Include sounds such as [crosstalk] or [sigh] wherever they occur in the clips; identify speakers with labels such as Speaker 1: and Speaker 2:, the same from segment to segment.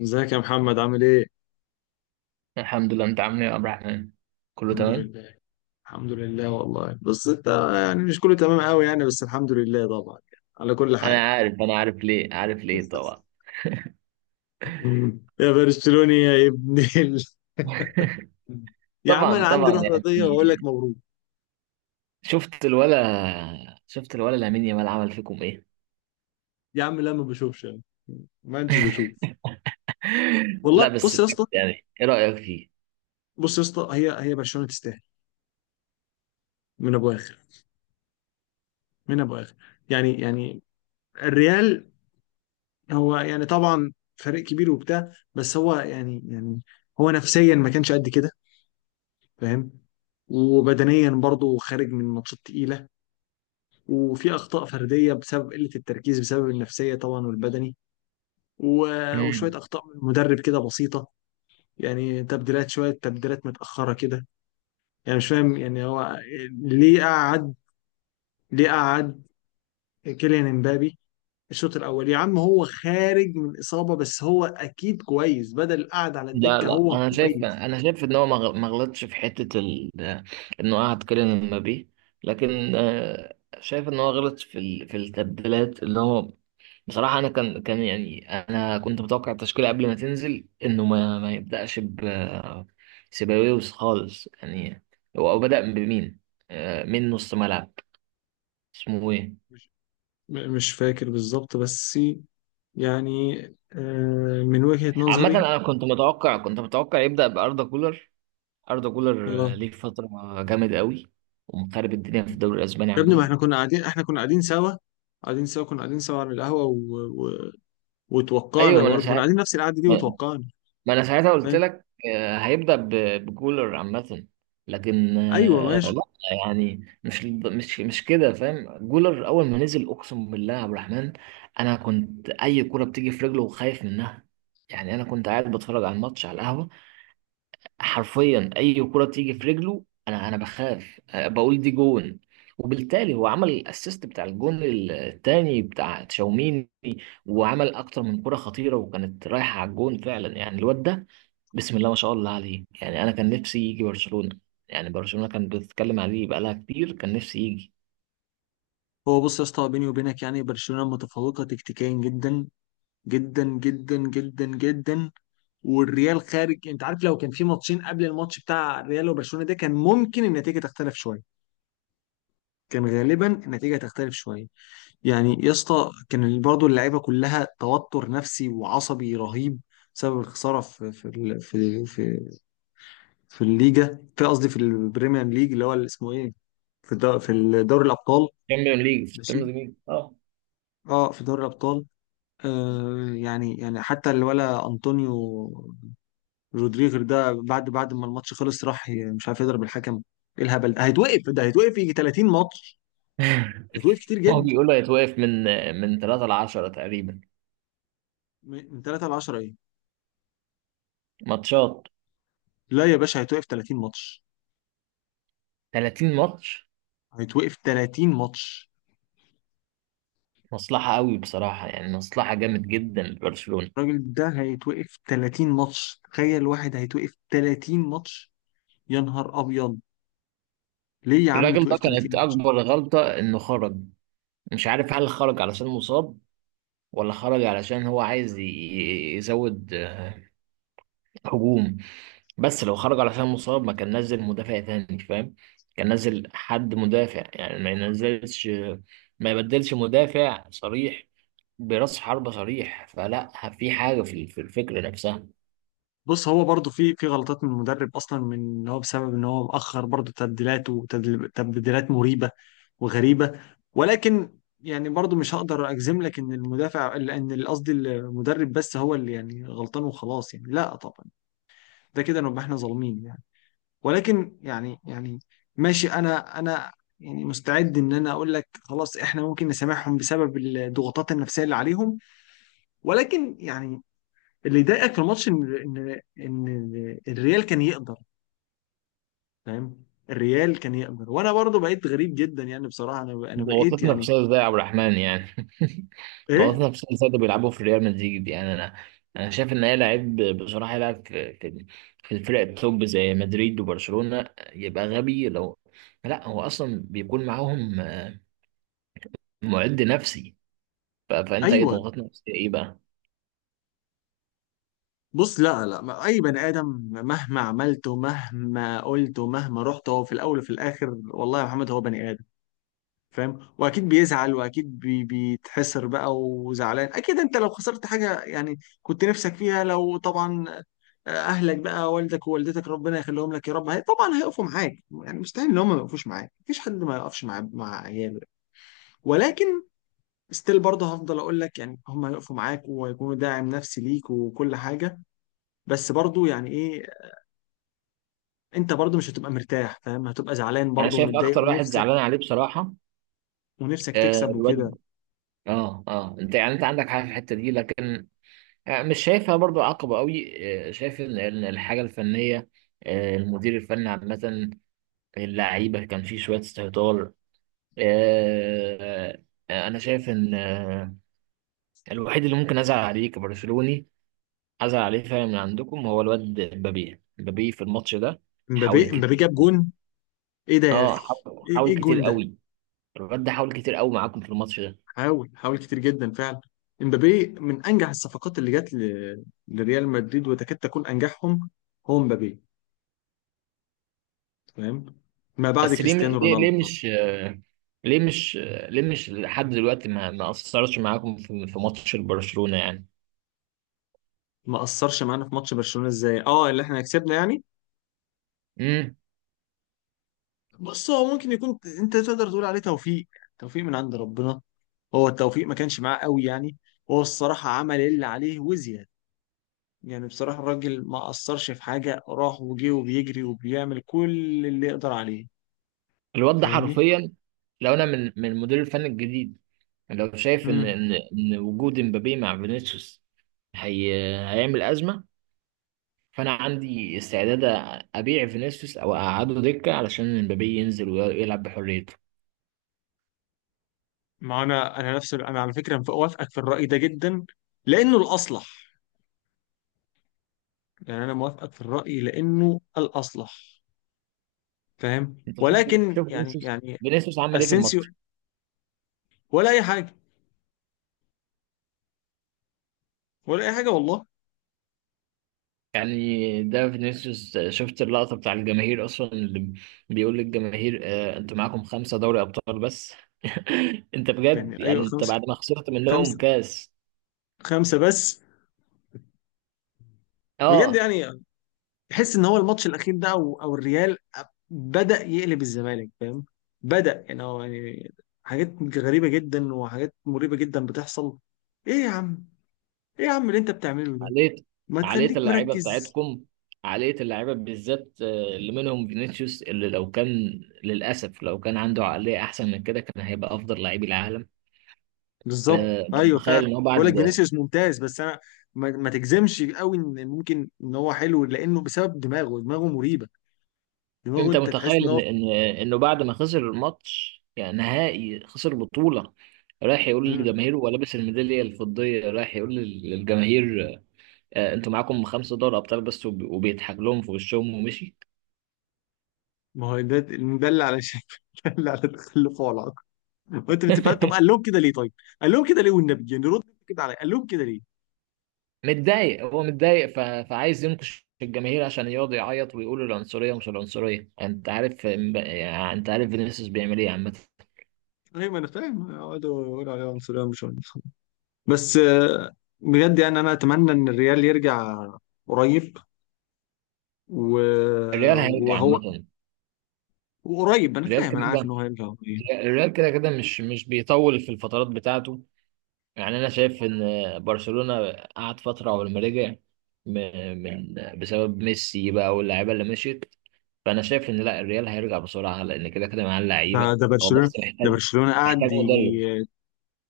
Speaker 1: ازيك يا محمد عامل ايه؟
Speaker 2: الحمد لله، انت عامل ايه يا عبد الرحمن؟ كله
Speaker 1: الحمد
Speaker 2: تمام.
Speaker 1: لله. الحمد لله والله، بس انت يعني مش كله تمام قوي يعني، بس الحمد لله طبعا يعني على كل حال.
Speaker 2: انا عارف ليه، عارف ليه طبعا.
Speaker 1: مم. يا برشلوني، يا ابن. يا عم
Speaker 2: طبعا
Speaker 1: انا عندي
Speaker 2: طبعا
Speaker 1: روح
Speaker 2: يعني،
Speaker 1: رياضيه واقول لك مبروك.
Speaker 2: شفت الولا لامين يامال عمل فيكم ايه؟
Speaker 1: يا عم لا، ما بشوفش انا، ما انتش بشوف.
Speaker 2: [laughs]
Speaker 1: والله،
Speaker 2: لا، بس
Speaker 1: بص يا
Speaker 2: بجد
Speaker 1: اسطى.
Speaker 2: يعني ايه رايك فيه؟
Speaker 1: بص يا اسطى، هي برشلونه تستاهل من ابو اخر، من ابو اخر، يعني الريال. هو يعني طبعا فريق كبير وبتاع، بس هو يعني هو نفسيا ما كانش قد كده، فاهم؟ وبدنيا برضه خارج من ماتشات تقيلة، وفي أخطاء فردية بسبب قلة التركيز، بسبب النفسية طبعا والبدني،
Speaker 2: مم.
Speaker 1: وشوية أخطاء من المدرب كده بسيطة. يعني تبديلات، شوية تبديلات متأخرة كده. يعني مش فاهم يعني هو ليه قعد ليه قعد كيليان امبابي الشوط الأول؟ يا عم هو خارج من إصابة، بس هو أكيد كويس، بدل قعد على
Speaker 2: لا
Speaker 1: الدكة
Speaker 2: لا،
Speaker 1: هو
Speaker 2: انا شايف
Speaker 1: كويس.
Speaker 2: انا شايف ان هو ما غلطش في حته ال... انه قعد كيليان امبابي. لكن شايف ان هو غلط في ال... في التبديلات اللي هو... بصراحة أنا كان يعني، أنا كنت متوقع التشكيلة قبل ما تنزل، إنه ما يبدأش ب سيباويوس خالص يعني. هو بدأ بمين؟ من نص ملعب. اسمه إيه؟
Speaker 1: مش مش فاكر بالظبط، بس يعني من وجهة
Speaker 2: عامة
Speaker 1: نظري.
Speaker 2: أنا كنت متوقع يبدأ بأردا كولر. أردا كولر
Speaker 1: اه.
Speaker 2: ليه فترة جامد قوي، ومخرب الدنيا في الدوري الأسباني
Speaker 1: يا ابني، ما
Speaker 2: عامة.
Speaker 1: احنا كنا قاعدين، احنا كنا قاعدين سوا، قاعدين سوا، كنا قاعدين سوا على القهوة و...
Speaker 2: أيوه،
Speaker 1: وتوقعنا،
Speaker 2: ما أنا
Speaker 1: برضه كنا
Speaker 2: ساعات
Speaker 1: قاعدين نفس القعدة دي وتوقعنا.
Speaker 2: ما انا ساعتها قلت
Speaker 1: فاهم؟
Speaker 2: لك، هيبدأ بكولر عامة. لكن
Speaker 1: ايوه، ماشي.
Speaker 2: لا. يعني مش كده، فاهم؟ جولر اول ما نزل، اقسم بالله يا عبد الرحمن، انا كنت اي كرة بتيجي في رجله خايف منها. يعني انا كنت قاعد بتفرج على الماتش على القهوة. حرفيا اي كرة تيجي في رجله انا بخاف. بقول دي جون. وبالتالي هو عمل الاسيست بتاع الجون الثاني بتاع تشاوميني، وعمل اكتر من كرة خطيرة وكانت رايحة على الجون فعلا. يعني الواد ده، بسم الله ما شاء الله عليه. يعني انا كان نفسي يجي برشلونة. يعني برشلونة كان بتتكلم عليه بقالها كتير، كان نفسي يجي.
Speaker 1: هو، بص يا اسطى، بيني وبينك، يعني برشلونة متفوقة تكتيكيا جدا جدا جدا جدا جدا. والريال خارج، انت عارف، لو كان في ماتشين قبل الماتش بتاع الريال وبرشلونة ده، كان ممكن النتيجة تختلف شوية. كان غالبا النتيجة تختلف شوية. يعني يا اسطى، كان برضه اللعيبه كلها توتر نفسي وعصبي رهيب بسبب الخساره في الليجا، في قصدي، في البريمير ليج، اللي هو اللي اسمه ايه، في دوري الابطال.
Speaker 2: تشامبيون ليج، في
Speaker 1: ماشي.
Speaker 2: التشامبيون ليج اه.
Speaker 1: اه، في دوري الابطال. آه، يعني يعني حتى الولا انطونيو رودريغر ده، بعد ما الماتش خلص، راح مش عارف يضرب الحكم. ايه الهبل ده؟ هيتوقف يجي 30 ماتش. هيتوقف
Speaker 2: [laughs]
Speaker 1: كتير
Speaker 2: هو
Speaker 1: جدا.
Speaker 2: بيقولوا هيتوقف من 3 ل 10 تقريبا
Speaker 1: من 3 ل 10 ايه؟
Speaker 2: ماتشات.
Speaker 1: لا يا باشا، هيتوقف 30 ماتش.
Speaker 2: 30 ماتش؟
Speaker 1: هيتوقف 30 ماتش.
Speaker 2: مصلحة قوي بصراحة، يعني مصلحة جامد جدا لبرشلونة.
Speaker 1: الراجل ده هيتوقف 30 ماتش. تخيل واحد هيتوقف 30 ماتش. يا نهار ابيض. ليه يا عم
Speaker 2: الراجل ده
Speaker 1: يتوقف
Speaker 2: كانت
Speaker 1: 30 ماتش؟
Speaker 2: أكبر غلطة إنه خرج. مش عارف هل خرج علشان مصاب، ولا خرج علشان هو عايز يزود هجوم. بس لو خرج على حساب مصاب، ما كان نزل مدافع تاني، فاهم؟ كان نزل حد مدافع، يعني ما ينزلش، ما يبدلش مدافع صريح براس حربة صريح. فلا في حاجة في الفكرة نفسها.
Speaker 1: بص، هو برضه في في غلطات من المدرب اصلا، من ان هو بسبب ان هو مأخر برضه تبديلات، وتبديلات مريبة وغريبة. ولكن يعني برضه مش هقدر اجزم لك ان المدافع، ان قصدي المدرب بس هو اللي يعني غلطان وخلاص، يعني لا طبعا. ده كده نبقى احنا ظالمين. ولكن يعني يعني ماشي، انا يعني مستعد ان انا اقول لك خلاص، احنا ممكن نسامحهم بسبب الضغوطات النفسيه اللي عليهم. ولكن يعني اللي ضايقك في الماتش ان ان ان الريال كان يقدر، فاهم؟ الريال كان يقدر، وانا برضو بقيت غريب جدا، يعني بصراحه انا بقيت
Speaker 2: ضغطتنا في
Speaker 1: يعني
Speaker 2: سايز ده يا عبد الرحمن يعني! [laughs]
Speaker 1: ايه.
Speaker 2: ضغطتنا في سايز ده بيلعبوا في ريال مدريد؟ يعني انا شايف ان هي لعيب بصراحة يلعب في في الفرق التوب زي مدريد وبرشلونة، يبقى غبي لو... لا، هو اصلا بيكون معاهم معد نفسي. فانت ايه،
Speaker 1: ايوه.
Speaker 2: ضغطنا نفسية ايه بقى؟
Speaker 1: بص، لا لا، اي بني ادم مهما عملت ومهما قلت ومهما رحت، هو في الاول وفي الاخر والله يا محمد هو بني ادم، فاهم؟ واكيد بيزعل، واكيد بيتحسر بقى، وزعلان، اكيد انت لو خسرت حاجه يعني كنت نفسك فيها، لو طبعا اهلك بقى، والدك ووالدتك، ربنا يخليهم لك يا رب، هي طبعا هيقفوا معاك يعني، مستحيل ان هم ما يقفوش معاك، مفيش حد ما يقفش مع عياله. ولكن ستيل برضه هفضل اقول لك يعني هم هيقفوا معاك وهيكونوا داعم نفسي ليك وكل حاجه. بس برضه يعني ايه، انت برضه مش هتبقى مرتاح، فاهم؟ هتبقى زعلان
Speaker 2: انا
Speaker 1: برضه
Speaker 2: شايف
Speaker 1: ومتضايق،
Speaker 2: اكتر واحد
Speaker 1: ونفسك،
Speaker 2: زعلان عليه بصراحه
Speaker 1: ونفسك تكسب وكده.
Speaker 2: الواد، اه انت يعني، انت عندك حاجه في الحته دي لكن مش شايفها برضو عقبه قوي. شايف ان الحاجه الفنيه، المدير الفني عامه، اللعيبه كان فيه شويه استهتار. آه انا شايف ان الوحيد اللي ممكن ازعل عليه كبرشلوني، ازعل عليه فعلا من عندكم، هو الواد مبابي. في الماتش ده حاول
Speaker 1: امبابي، امبابي
Speaker 2: كتير.
Speaker 1: جاب جون. ايه ده يا
Speaker 2: اه
Speaker 1: اخي؟
Speaker 2: حاول
Speaker 1: ايه، ايه
Speaker 2: حاول كتير
Speaker 1: الجون ده؟
Speaker 2: قوي. الواد ده حاول كتير قوي معاكم في الماتش ده.
Speaker 1: حاول حاول كتير جدا فعلا. امبابي من انجح الصفقات اللي جت لريال مدريد، وتكاد تكون انجحهم هو امبابي، تمام، ما بعد
Speaker 2: بس ليه؟
Speaker 1: كريستيانو
Speaker 2: ليه
Speaker 1: رونالدو
Speaker 2: ليه
Speaker 1: طبعاً.
Speaker 2: مش ليه مش ليه مش لحد دلوقتي ما اثرش معاكم في ماتش برشلونة يعني؟
Speaker 1: ما اثرش معانا في ماتش برشلونة ازاي؟ اه، اللي احنا كسبنا يعني.
Speaker 2: امم
Speaker 1: بص، هو ممكن يكون، انت تقدر تقول عليه توفيق، توفيق من عند ربنا. هو التوفيق ما كانش معاه قوي يعني. هو الصراحة عمل اللي عليه وزيادة. يعني بصراحة الراجل ما أثرش في حاجة، راح وجه وبيجري وبيعمل كل اللي يقدر عليه.
Speaker 2: الواد ده
Speaker 1: فاهمني؟
Speaker 2: حرفيا، لو انا من المدير الفني الجديد، لو شايف ان
Speaker 1: مم.
Speaker 2: وجود امبابي مع فينيسيوس هي هيعمل ازمه، فانا عندي استعداد ابيع فينيسيوس او اقعده دكه علشان امبابي ينزل ويلعب بحريته.
Speaker 1: ما انا نفس انا على فكره، موافقك في الراي ده جدا لانه الاصلح. يعني انا موافقك في الراي لانه الاصلح، فاهم؟
Speaker 2: انت شوف،
Speaker 1: ولكن
Speaker 2: شوف
Speaker 1: يعني
Speaker 2: فينيسيوس،
Speaker 1: يعني
Speaker 2: فينيسيوس عمل ايه في
Speaker 1: اسينسيو
Speaker 2: الماتش؟
Speaker 1: ولا اي حاجه، ولا اي حاجه والله.
Speaker 2: يعني ده فينيسيوس شفت اللقطة بتاع الجماهير أصلا، اللي بيقول للجماهير أنتوا معاكم خمسة دوري أبطال بس؟ [laughs] أنت بجد
Speaker 1: يعني ايوه،
Speaker 2: يعني؟ أنت
Speaker 1: خمسه،
Speaker 2: بعد ما خسرت منهم
Speaker 1: خمسه،
Speaker 2: كاس!
Speaker 1: خمسه بس. بجد
Speaker 2: أه
Speaker 1: يعني، تحس ان هو الماتش الاخير ده، او او الريال بدا يقلب الزمالك، فاهم؟ بدا يعني هو يعني حاجات غريبه جدا وحاجات مريبه جدا بتحصل. ايه يا عم؟ ايه يا عم اللي انت بتعمله ده؟
Speaker 2: عقلية،
Speaker 1: ما
Speaker 2: عقلية
Speaker 1: تخليك
Speaker 2: اللعيبة
Speaker 1: مركز.
Speaker 2: بتاعتكم، عقلية اللعيبة بالذات، اللي منهم فينيسيوس، اللي لو كان... للأسف لو كان عنده عقلية أحسن من كده كان هيبقى أفضل لعيب العالم.
Speaker 1: بالظبط،
Speaker 2: آه، أنت
Speaker 1: ايوه
Speaker 2: متخيل
Speaker 1: فعلا.
Speaker 2: إن هو بعد
Speaker 1: بقول لك فينيسيوس ممتاز، بس انا ما تجزمش قوي ان ممكن ان هو حلو، لانه بسبب دماغه، دماغه مريبه، دماغه،
Speaker 2: انت
Speaker 1: انت تحس
Speaker 2: متخيل
Speaker 1: ان
Speaker 2: ان
Speaker 1: هو.
Speaker 2: ان انه بعد ما خسر الماتش، يعني نهائي، خسر بطولة، رايح يقول
Speaker 1: مم.
Speaker 2: للجماهير وهو لابس الميدالية الفضية، رايح يقول للجماهير انتوا معاكم خمسة دوري ابطال بس، وبيضحك لهم في وشهم ومشي!
Speaker 1: ما هو ده، ده اللي على شكل [laughs] ده اللي على تخلفه، على العقل. وانت بتبقى، طب قال
Speaker 2: [laughs]
Speaker 1: لهم كده ليه، طيب؟ قال لهم كده ليه، والنبي يعني رد كده عليا، قال لهم كده ليه؟
Speaker 2: متضايق، هو متضايق ف... فعايز ينكش الجماهير عشان يقعد يعيط ويقول العنصرية ومش العنصرية. انت عارف يعني انت عارف فينيسيوس بيعمل ايه عامة.
Speaker 1: ايوه انا فاهم، يقعدوا يقولوا عليه عنصريه مش عنصريه، بس بجد يعني انا اتمنى ان الريال يرجع قريب و...
Speaker 2: الريال هيرجع
Speaker 1: وهو،
Speaker 2: عامة.
Speaker 1: وقريب انا
Speaker 2: الريال
Speaker 1: فاهم،
Speaker 2: كده
Speaker 1: انا عارف ان
Speaker 2: كده
Speaker 1: هو هيرجع قريب.
Speaker 2: الريال كده كده مش بيطول في الفترات بتاعته. يعني انا شايف ان برشلونة قعد فترة قبل ما رجع، م- من بسبب ميسي بقى واللعيبة اللي مشيت. فانا شايف ان لا، الريال هيرجع بسرعة، لان كده كده معاه
Speaker 1: ده
Speaker 2: اللعيبة.
Speaker 1: ده
Speaker 2: هو
Speaker 1: برشلونه،
Speaker 2: بس
Speaker 1: ده برشلونه
Speaker 2: محتاج
Speaker 1: قعد يجي،
Speaker 2: مدرب.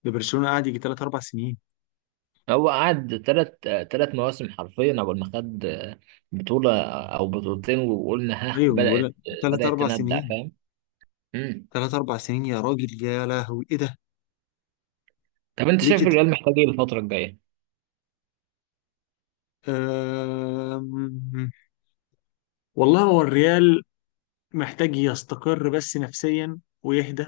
Speaker 1: ده برشلونه قعد يجي ثلاث اربع سنين.
Speaker 2: هو قعد تلات مواسم حرفيا قبل ما خد بطولة او بطولتين وقلنا ها
Speaker 1: ايوه انا بقول لك
Speaker 2: بدأت،
Speaker 1: ثلاث
Speaker 2: بدأت
Speaker 1: اربع
Speaker 2: تندع،
Speaker 1: سنين،
Speaker 2: فاهم؟ مم.
Speaker 1: ثلاث اربع سنين. يا راجل يا لهوي، ايه ده؟
Speaker 2: طب انت
Speaker 1: ليه
Speaker 2: شايف
Speaker 1: كده؟
Speaker 2: الريال محتاج ايه الفترة الجاية؟
Speaker 1: أم... والله، هو الريال محتاج يستقر بس نفسيا ويهدى،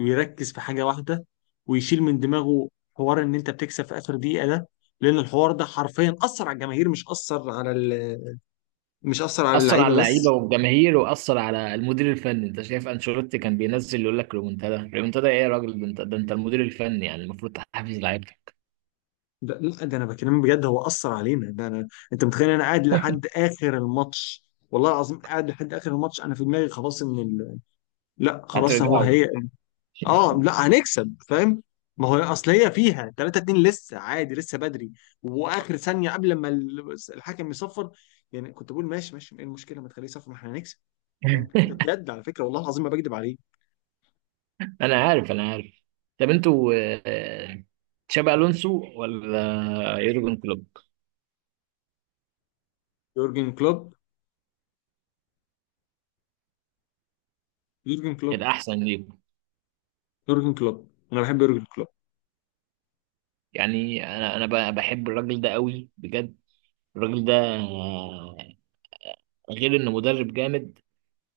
Speaker 1: ويركز في حاجه واحده، ويشيل من دماغه حوار ان انت بتكسب في اخر دقيقه ده. لان الحوار ده حرفيا اثر على الجماهير، مش اثر على مش اثر على
Speaker 2: اثر على
Speaker 1: اللعيبه
Speaker 2: اللعيبه
Speaker 1: بس.
Speaker 2: والجماهير، واثر على المدير الفني. انت شايف انشيلوتي كان بينزل يقول لك ريمونتادا؟ ريمونتادا ايه يا راجل! ده انت، ده انت المدير الفني، يعني المفروض تحفز لعيبتك.
Speaker 1: ده لا، ده انا بكلمك بجد، هو اثر علينا ده انا. انت متخيل انا قاعد لحد اخر الماتش، والله العظيم قاعد لحد اخر الماتش، انا في دماغي خلاص ان لا خلاص، هو
Speaker 2: هترجعوا؟
Speaker 1: هي. اه، لا هنكسب، فاهم؟ ما هو اصل هي فيها 3-2 لسه عادي لسه بدري، واخر ثانيه قبل ما الحكم يصفر. يعني كنت بقول ماشي ماشي ايه المشكله، ما تخليه يصفر، ما احنا هنكسب، فاهم؟ ده
Speaker 2: [laughs]
Speaker 1: بجد على فكره، والله العظيم ما بكذب عليه.
Speaker 2: انا عارف. طب انتوا آه، تشابي الونسو ولا يورجن كلوب
Speaker 1: يورجن كلوب. يورجن كلوب.
Speaker 2: الاحسن ليكم؟
Speaker 1: يورجن كلوب، انا بحب يورجن كلوب.
Speaker 2: يعني انا انا بحب الراجل ده قوي بجد. الراجل ده آه، غير انه مدرب جامد،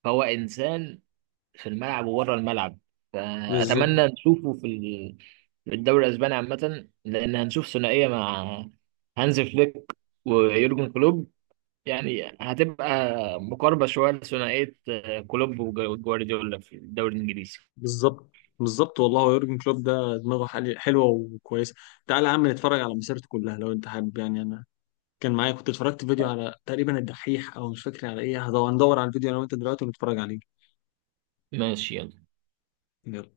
Speaker 2: فهو انسان في الملعب وبره الملعب.
Speaker 1: بالظبط.
Speaker 2: فأتمنى نشوفه في في الدوري الأسباني عامة، لأن هنشوف ثنائية مع هانز فليك ويورجن كلوب. يعني هتبقى مقاربة شوية لثنائية كلوب وجوارديولا في الدوري الإنجليزي.
Speaker 1: بالظبط. بالظبط والله، هو يورجن كلوب ده دماغه حلوه وكويسه. تعالى يا عم نتفرج على مسيرته كلها لو انت حابب، يعني انا كان معايا، كنت اتفرجت فيديو على تقريبا الدحيح، او مش فاكر على ايه، هدور ندور على الفيديو انا وانت دلوقتي ونتفرج عليه.
Speaker 2: ماشي، يلا.
Speaker 1: يلا.